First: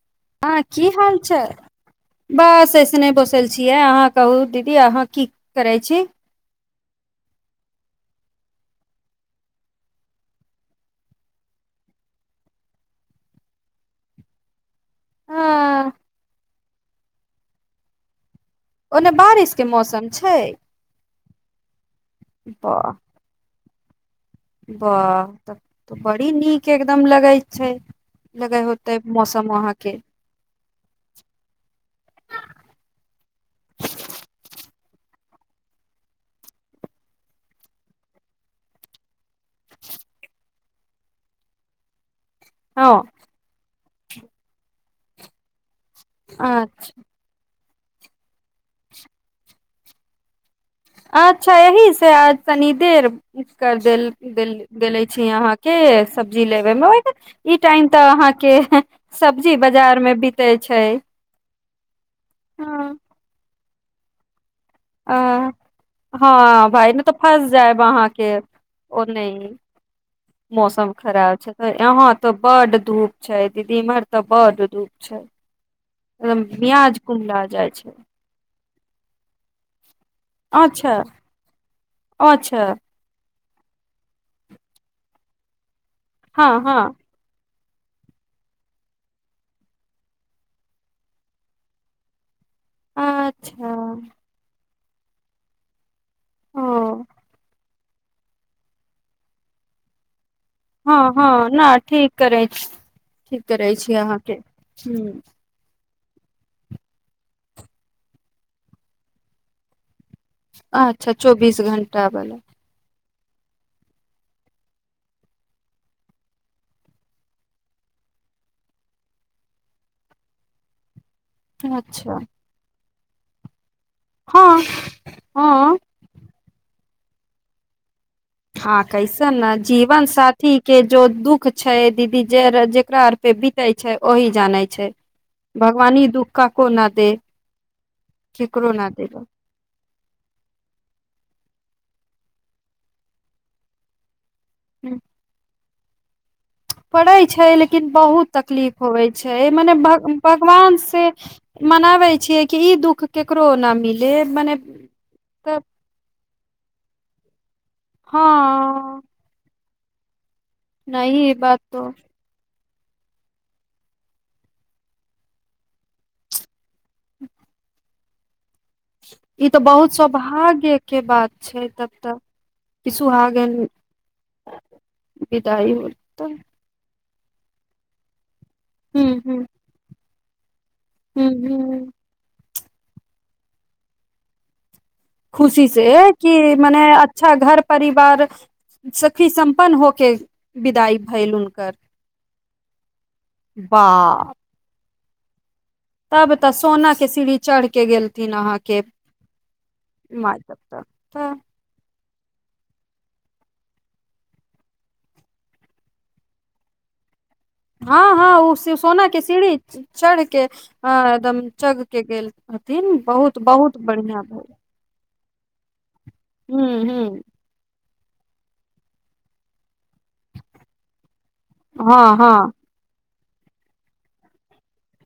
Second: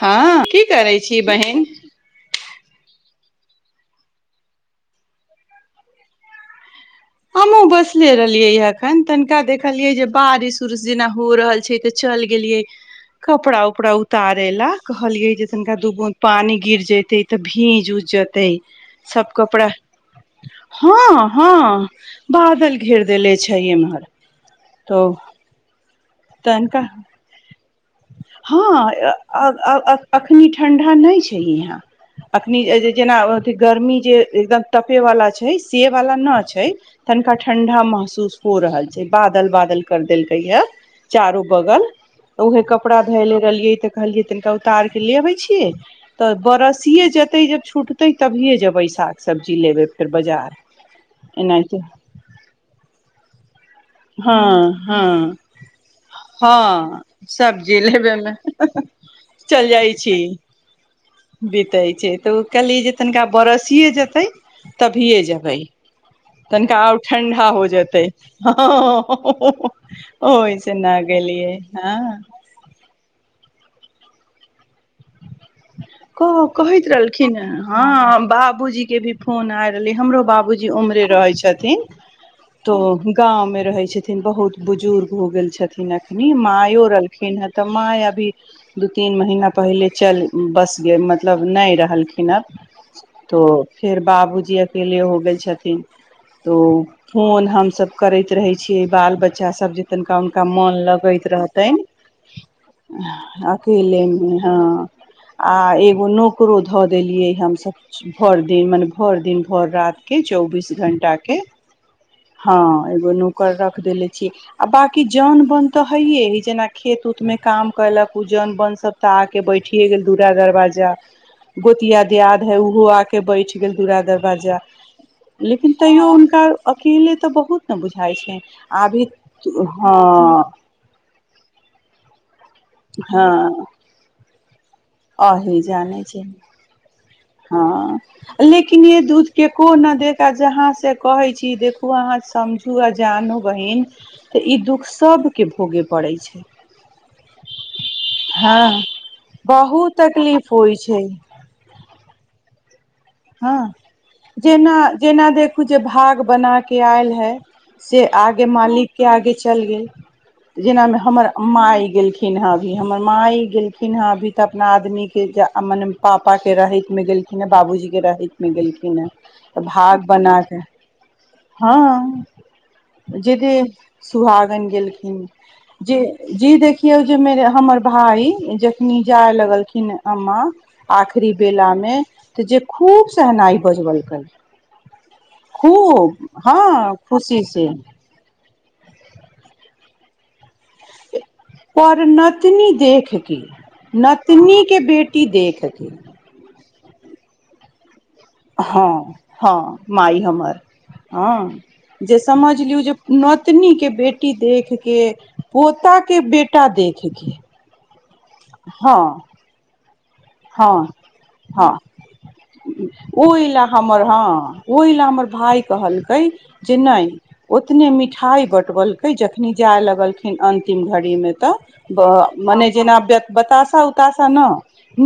हँ हां की करै हाल छी छै? बहिन बस एसने दोस तल छियै, अहाँ कहू दीदी अहाँ की करै छी? हमहुँ बैसले रहलियै एखन तनिका देखलियै जे बारिश उरिश जेना हो रहल छै तऽ चलि गेलियै कपड़ा उपड़ा उतारे ला कहलियै जे तनिका हँ दु बूंद पानि गिर जते तऽ भीज उज ज तै ओने सब बारिश के कपड़ा मौसम छै हां हां बादल घेर देेले छै इमहर। बाह तबतै बड़ी नीक एकदम लगे छै हां होते ए अ मौसम अब वहाँ अब के अख अखनी ठण्डा नै छैले हैं, अखनी ए ए जेना अथी गर्मी जे एकदम तपेवला छे। नै से वाला न छै तनिका ठण्डा महसूस हो रहल छै बादल बादल कर देलकैयऽ चारो बगल। उहे कपड़ा हँ धोयलै गेलिए त कहलियै तनिका उतार के ले अबै छियै। तऽ बरसीए जेतै जब छू छुटतै तभियए जेबै साग सब्जी लेबै फेर बजार अच्छा यही से अ तनी देर कर देल हँ देल देलै छी हँ अहाँ के। हे सब्जी लेबे मे हँ [unintelligible] ई सब्जी टाइम तऽ लेबे मे अहाँके सब्जी चलि बाजार मे बितै छै। दै छै। तऽ उ कल्ही हँ जेतनका बरस सिए जेतै। तभिए आ जेबै हँ तनिका भाय और नहि तऽ ठंडा फँस हो जायब जेतै अहाँके हां ह ओनहि हां ए। मौसम खराब छै त यहां तो बड धूप छै। दीदी इमहर तऽ बड धूप छै। एकदम कहा कहैत मियाज रहलखिन कुमला ए जाइ छै हां बाबूजी। के भी फोन आए रहले हय। हमरो बाबूजी अच्छा उम्हरे रहे छथीन अच्छा तो गाम में रहै छथिन बहुत बुजुर्ग हो गेल छै। थीन अखनी हँ हँ मायो रहलखिन हय। तऽ माइ अभी दू तीन महीना पहिले चल बस गेल मतलब नै रहलखिन अब। तो अच्छा फेर बाबूजी अ अकेले हो गेल छथिन। तो ओ फोन हम सब करैत रहै छियै बाल बच्चाभ जे तनिका त मन हँ लगैत हँ रहतनि नहि ठीक करै छी, ठीक करै छी अकेले अहाँके मे हँ। ह आ ई ए नोकरो धऽ देलियै हमसभ भरि दिन मने भरि दिन भरि राति। चौबीस अच्छा घटा चौबीस घंटा वाला ह एगो नो- कर रख देले छी आ बाककी जौन बोन तऽ हैय ह जेना खेत उत मे काम कलक उ जौन बोन सब तऽ आके बैठ उठिे गेल दूरा दरवाजा गोतिया अच्छा दियाद है ओहो आके बैच गेल। पुरा दरवाजा हँ लेकिन हँ तैयो हुनकर पीे त बहुत ने बझै हँ कैसने जीवन हँ साथी के जो दुःख छै दीदी। जे जेकरा आर पे बिते हँ छै ओहि जाने छै। अही भगवान जानै ई छै दुःख क को न दैय। हँ लेकिन य दूध केको न दे आ जहाँ से कहै छी कि देखू अहाँ समझू आ जानू बहिन तऽ इ दुख सब के भोगे पड़ै छै पड़ै छै लेकिन बहुत हँ तकलीफ होइ छै मने बहुत भग तकलीफ होइ भगवान छै से मनाबै छियै कि ई दुःख केकरो हँ न मिले मने जेना जेना तऽ देखू जे भाग बना के आयल ह से आगे मालिक हँ के आगे चल गेल जेना मे नहि हमर ई बात तो माइ गेलखिन हेँ अभी हमर माइ गेलखिन हँ अभी तऽ अपना आदमीके मने पापाके रहैतमे गेलखिन हँ बाबूजीके वगैरहै मे गेलखिन हे ई तऽ बहुत भाग बनाक सौभाग्य के बात छै तब तऽ हँ कि जेद सुहागन सुहागन गेलखिन विदाई होल तऽ जे देखियौ जे मे हमर भाई जखनी हूँ जाय हूँ लगलखिन अम्मा हूँ आखिरी हूँ बेलामे तऽ जे खूब सहनाइ बजबलकै खुशी से खूब कि मने हँ अच्छा खुशी घर से परिवार सुखी सम्पन्न हो ख पर नतनी देखके वाह नतनी के बेटी देख के तब त सोनाके सीढ़ी चढ़के गेल हँ हँ माइ माय तब हमर तऽ तऽ हँ जे समझ लियौ जे नतनीके बेटी देखि कऽ पोताके बेटा देखि कऽ हँ हँ ओ सोना के सीड़ी इ छी चढ़ के हँ अ एकदम हँ चग के गेल हथिन बहुत बहुत बढ़िआँ भेल भइ कहल कह हूँ जे नहि हूँ ओतने मीठ ठाई बटवलक जखनी जाय लग लगलखिन अंतिम घड़ी मे त हँ हँ मने जेना व्यक्ति बताशा उताशा न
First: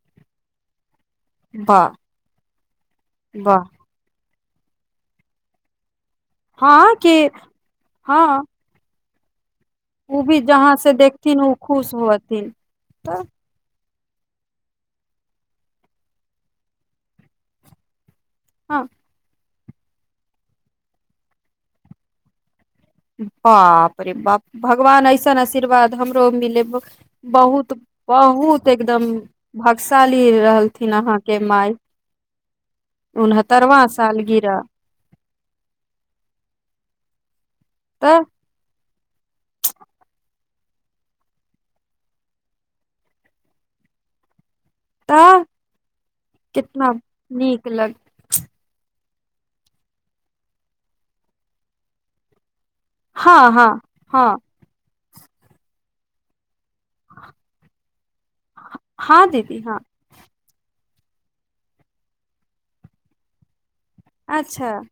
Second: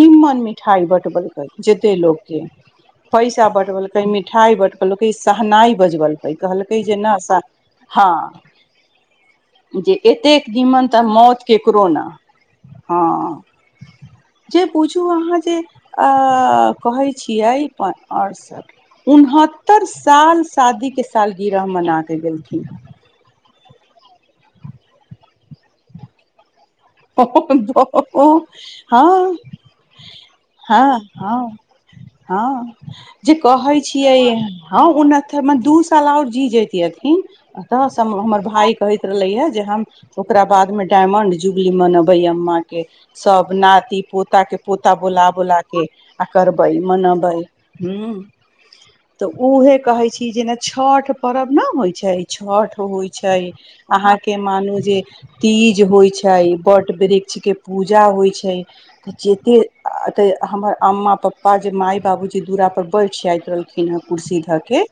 निम्मन मिठाइ बंट लकै वाह जते लोक के पैसा वाह बटबलकै मिट मिठाई बटकलकै सहनाय बजबल त कहलकै हँ जे कि नहि हँ जे ओ एत्तै भी जहाँ से निमन्तर देखथिन मौत ओ खुश केकरोना होथिन हँ तऽ जे बुझू अहाँ जे कहै छियै। आओर सब हँ उनहत सत्तर साल शादीके साल गीरह मनाकऽ गेलखिन हँ बाप रे बाप भगवान ऐसन आशीर्वाद हमरो मिले। ह बहुत बहुत एकदम भाग्यशाली ह रहलथिन अहाँके ह माय हँ जे कहै उनहत्तरवां छियै सालगिरह ह उन दू साल आओर जी जतिअथिन। तऽ हमर भाय। कहेत रहलैय जे हम ओकरा बाद में डायमंड ज्वे ली मनबे्मा के सब नति पोता के पोता बोला तऽ बुला के आ करबै कितना मनबै नीक लग हूँ ऊ नै कहै छी जेना छठ पर्व ने होइ छै छठ। होइ छै हँ हँ हँ अहाँके मानू जे। तीज होइ छै। छैइ वृक्षके पूजा होइ छै तऽ हँ दीदी हँ जतेक तऽ हमर अम्मा पप्पा जे माय बाबू जे दुूरा पर बैठ जायाइत रहल ना कुर्सी अच्छा धऽके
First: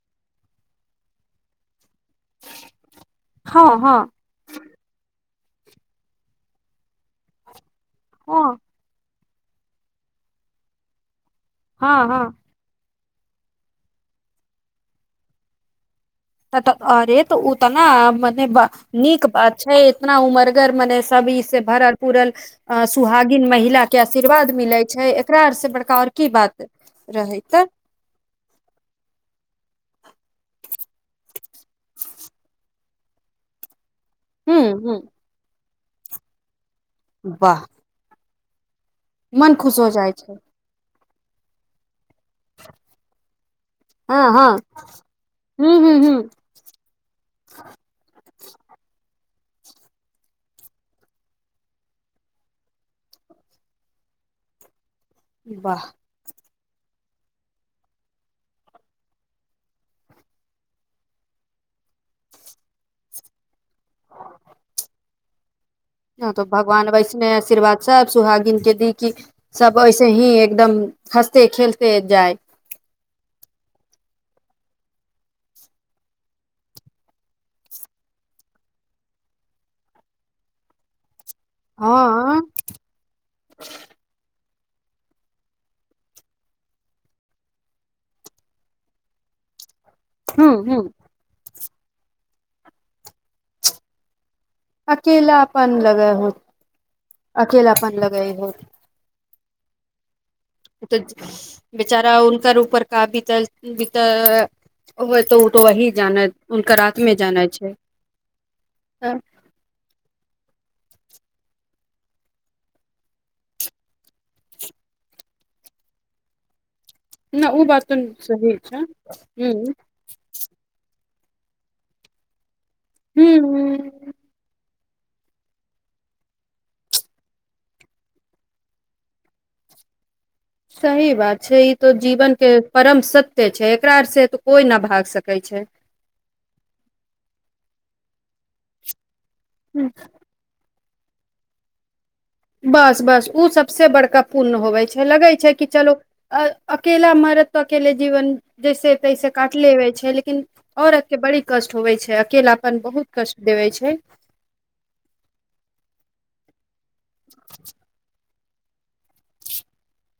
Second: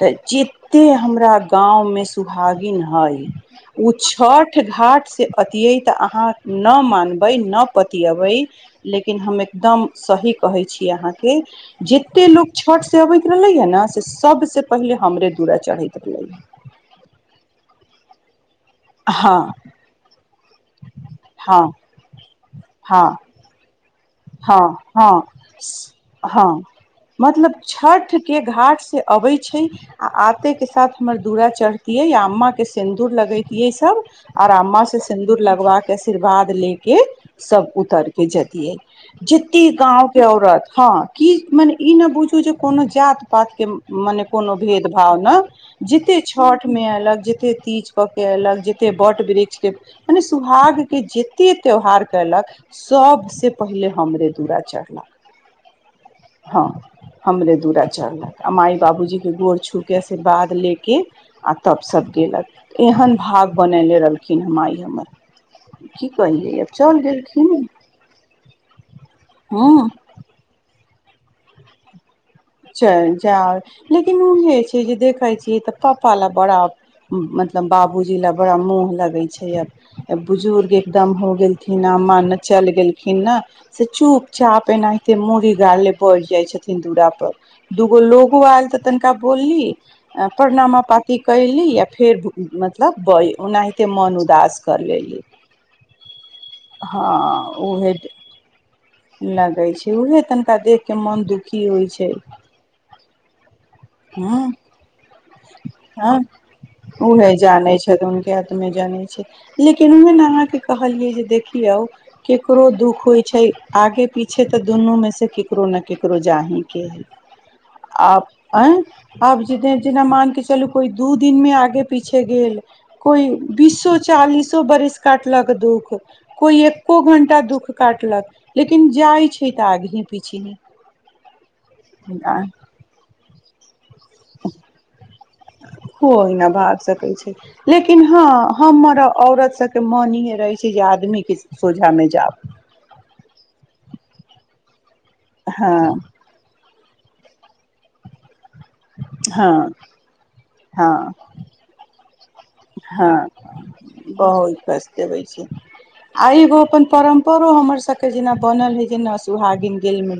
तऽ एत्तै हमरा गांम मे। सुभागिन है हँ ओ हँ छठ घाट से। पतियै तऽ अहाँ नहि मानबै नहि पति अबै हँ लेकिन हम एकदम सही कहै छी अहाँके हँ हँ जते लोक छठ। अबैत रहले हा न से सब से पहिले हमरे दूरा चढ़े। त तऽ अरे तऽ ओ तऽ ने नहि ब नीक बात हँ छै इतना उमरगर मने सभी इ से हँ भरल पूुरल हँ सुहागिन महिला। के आशीर्वाद हँ मिले छै हँ एकरा आर से बड़का आओर की बात हँ रहै मतलब तऽ छठ के घाट से अबै छै आ आते के साथ हमर दुूरा चढ़तियै या अम्माके सिन्दूर लगैतियै सब आर हूँ अम्मा से हूँ सिन्दूर लगवा के के आशीर्वाद ले के वाह सब उतर भेजतियै मन जेते खुश हो जाइ गाँवके छै औरत हँ। की मने ई नहि बुझ कोनो जात पात के हँ मने हँ कोनो भेद भाव ने हूँ हूँ जते हूँ छठ में ऐलक जते तीज क के ऐलक जते बट वृ सुहाग के जत्ते त्योहार कयलक सबसे पहिले हमरे दुअरा चढ़ला। वाह हँ हमरे दुूरा चढ़लक आ माइ बाबूजीके गोर छूके आशीर्वाद लेके आ तब सब गेलक एहन भाव। बननेे रहलखिन हम आइ हमर की हँ कहियै आब चल गेलखिन भागिन के दी की सब हँ ऐसे ही एकदम हँसते खेलते जाइ चल जाउ लेकिन उहे छै जे देखैत छियै तऽ पापा ला बड़ा मतलब बाबूजी लए बड़ा मोह लगै छै बुजुर्ग एकदम हो गेलखिन ह माँ न हँ चल गेलखिन न से चुप चाप एनाहिते मूड़ी गार ले बढ़ जाय छथिन दूरा पर दूगो लोगो आयल तऽ तनिका बोलली हूँ प्रणमा हूँ पाती कयली य फेर मतलब बय ओनाहिते मोन अकेलापन लगे होत हँ उहे अकेलापन लगाई होत लगै छै उहे तन तऽ बेचारा उनक उपर का बितल ह ह जानै हुनकर आत्मे उहे जानै छै जानइ छथि हुनकर आत्मे जानइ छै लेकिन ओह अहाँके कहलियै जे देखियौ केकरो दुख होइ छै आगे पीछे तऽ दुनू में से केकरो ने केकरो जाहि न ओ बात त सही छै आब जै हूँ दइ जना मान के चलू कोइ दू दिनमे आगे पीछे गेल। कोइ बीसो हूँ चालीसो बरसके काटलक दुःख कोई एको घंटा दुःख काटलक लेकिन जाय छै तऽ आगही पीछही सही बात छै ई तो जीवन के परम सत्य छै से तऽ कोइ नहि भाग सकै छै। कोइ न भाग सकै छै लेकिन हँ हमर औरत सबके मन रहे छै जा आदमी के सोझा मे जैब बस बस ओ सबसे बड़का पुण्य होवे छै। लगै छै कि हँ चलू अ अकेेला मरद त अकेले जीवन जैसे तैसे हँ काटलेबे छै लेकिन हँ औरत के बड़ी कष्ट होवे छै अकेलापन बहुत हँ कष्ट देवे छै बहुत कष्ट देबै छै आइगो अपन परम्परो हमर सबके जेना बनल हइ जेना सुहागिन गेलमे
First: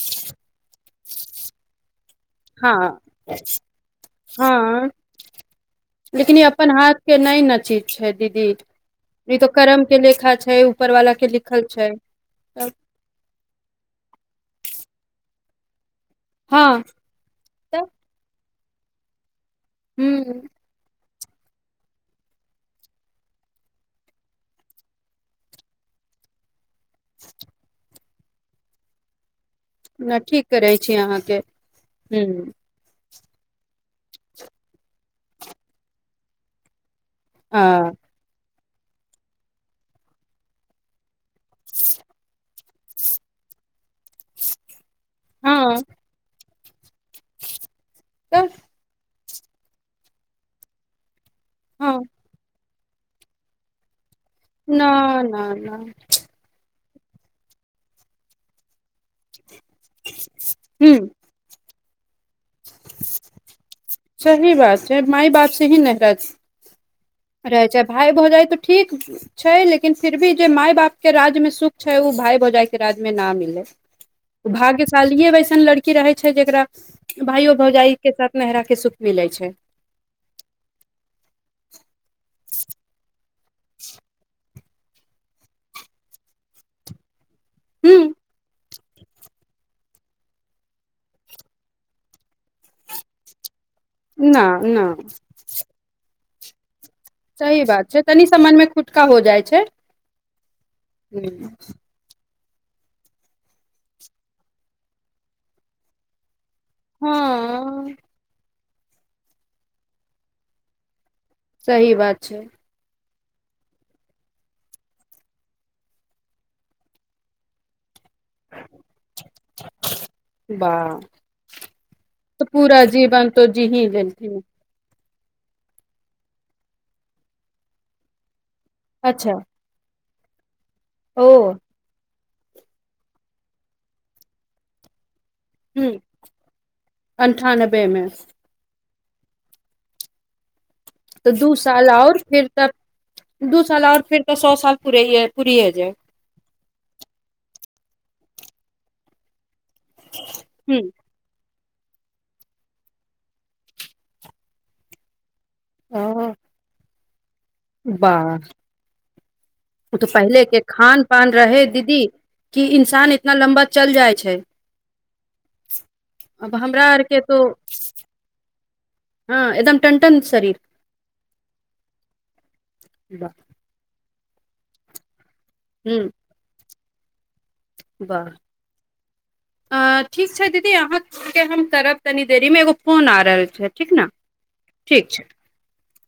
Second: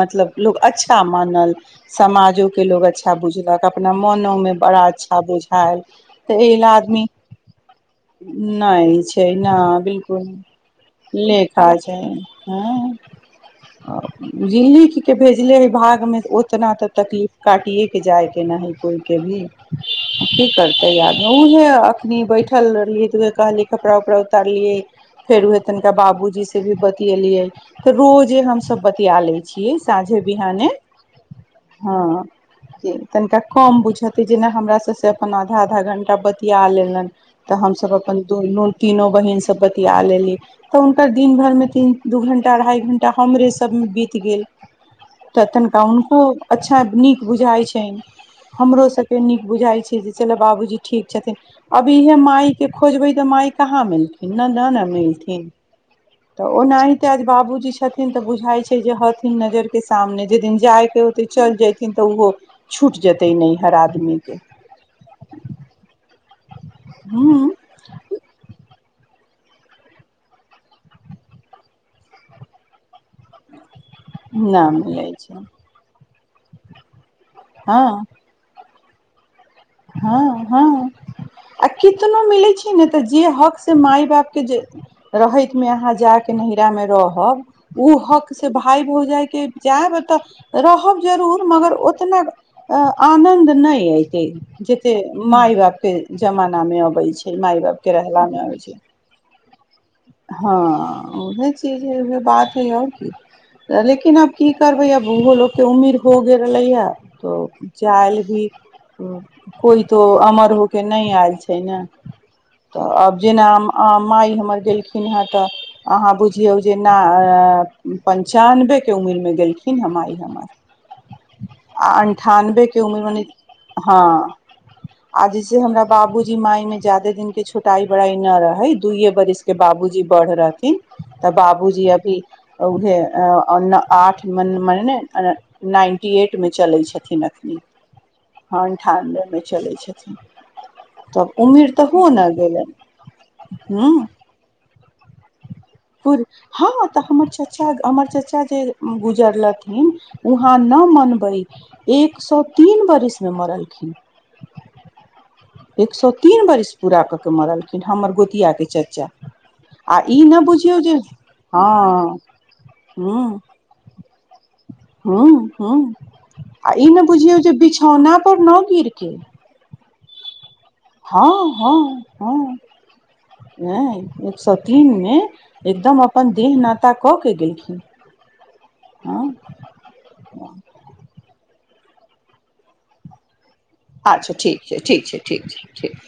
मतलब लोक अच्छा मानल समाजोके हँ लोक अच्छा बुझलक अपना मोनोमे बड़ा हँ अच्छा बुझायल तऽ लेकिन ई एहिला अपन हाथ आदमी के नहि न चीज छै दीदी नहि छै ई तो कर्म नहि के लेखा छै ऊपर वाला बिलकुल के लिखल लेखा छै तब अ जे लिख के भेज द वि भाग मे ओतना हँ तऽ तकलीफ तऽ काटिएके जाइके न है कोइके भी ह की करतै यार उहे अखनी बैठल रहलै त उहे कहलि कपड़ा उपड़ा उतारलिये फेर उहे तनिका बाबूजी से से भी बतियलियै तऽ रोज जे हम सब बतियाले। छिये न साँझे ठीक बिहान करै छी अहाँके ह [inaudible] तनिका कम बुझते जेना हमरा से से अपन आधा आधा घन [inaudible] बतियालेलन। तऽ ह हमसभ अपन दुनु तीनो बहीन सभ बतिया लेली तऽ हुनकर दिन भरिमे तीन दू घण्टा अढ़ाइ घण्टा हमरे सभमे बीत गेल। तऽ तनिका हँ हुनको। [unintelligible] नीक बुझाइत छैन तऽ हमरो सभ [unintelligible] नीक बुझाई छै जे चला बाबूजी ठीक छथिन। हँ अभी इएहे माइ के खोजबै तऽ माइ कहाँ मिलतै इना नहि न न मिलथिन न तऽ ओना अय ता जे बाबूजी छथिन तऽ बुझाइ छै जे हत [unintelligible] नजर के सामने जे दिन जाय ह के होते चल जेथिन किन्तो उहो। छूट जेतै नैहर आदमी के सही बात छै माइ बाप से ही नहि [unintelligible] ह रहे छै भाइ भौजाइ तऽ ठीक छै लेकिन फिर भी जे माइ बापके राज्यमे सुख छै ओ भाय भौजाइके राज्यमे न मिललै न मिलै भाग्यशालीय छै वैसन लड़की रहै। छै जेकरा भाइयो भौजाइ के साथ नेहरा के सुख। मिलै छै ह ह आ की त मम्मी इ छै नहि तऽ जे [unintelligible] हक से माइ बापके जे रहैतमे अहाँ जाकऽ नैहरामे रहब। ओ ह हक से बाह भाइ भौजाइ के जायब तऽ रहब जरूर मगर ओतना ए आनंद नहि। [unintelligible] अयते। न न जेते माय बापके जमाना मे अ सही बात छै, तनी सँ मनमे खुटका हो जाय छै। हाँ उहे हूँ, चीज [unintelligible] बात [unintelligible] और की लेकिन आब की करबे आब उहो लोग के उम्मीर हो गेल लैया तो हँ चाइल भी कोइ तो अमर हो के ने आयल छै ने सही बात छै तऽ अब जेना अ माय हमर गेल खिन हय ते अहाँ बुझियौ जे ना अ पंचानबे के उमीरमे गेलखिन हय माई हमर वाह आ तऽ अन्ठानबेके पूरा उमीरमे ने जीवन तो जी ही हाँ। लेलथिन आ जैसे हमरा बाबूजी माय में ज्यदा दिन के छोटाई बड़ाई न रह हय दुयए अच्छा बरस के बाबूजी जी बढ़ राखी। ओ तऽ बाबू जी अभी अ उहे ए अन आठ मन मने ने अने ह नाइन्टी एटमे चलै छथिन अखनी अन्ठानबे मे हाँ ठानबेमे चलै छथिन। त तब दु उमिर तऽ साल हो और ने फिर त गेलनि दु साल और फिर ते सौ साल पूरे पूरिये जाय पुर हां ते हमर छ चचा, हमर चचा जे गुजरलक हुं, उहां ह ना मनबै। एक सौ तीन बरिस मे मरलखीन। एक सौ ओ तीन बरिस पुरा क के मरलखिन हमर गोतियाके चचा। उ आ ते ई न पहिलेके बुझियौ जे खान पान रहै दीदी, हँ कि इन्सान इतना लम्बा चल जाय छै। हां हां अब आ हमरा इ नै आरके बुझियौ तो जे बिछौना पर न गिरके हँ एकदम टनटन शरीर हां हां हां, नै। एक सौ तीनमे एकदम हूँ अपन दिन नापि त कोख वाह, आ ठीक छै दीदी अहां सबके हम करब तनी देरी में एगो फोन आ रहल छै। ठीक ने अच्छा ठीक छै, ठीक छै, ठीक छै, ठीक।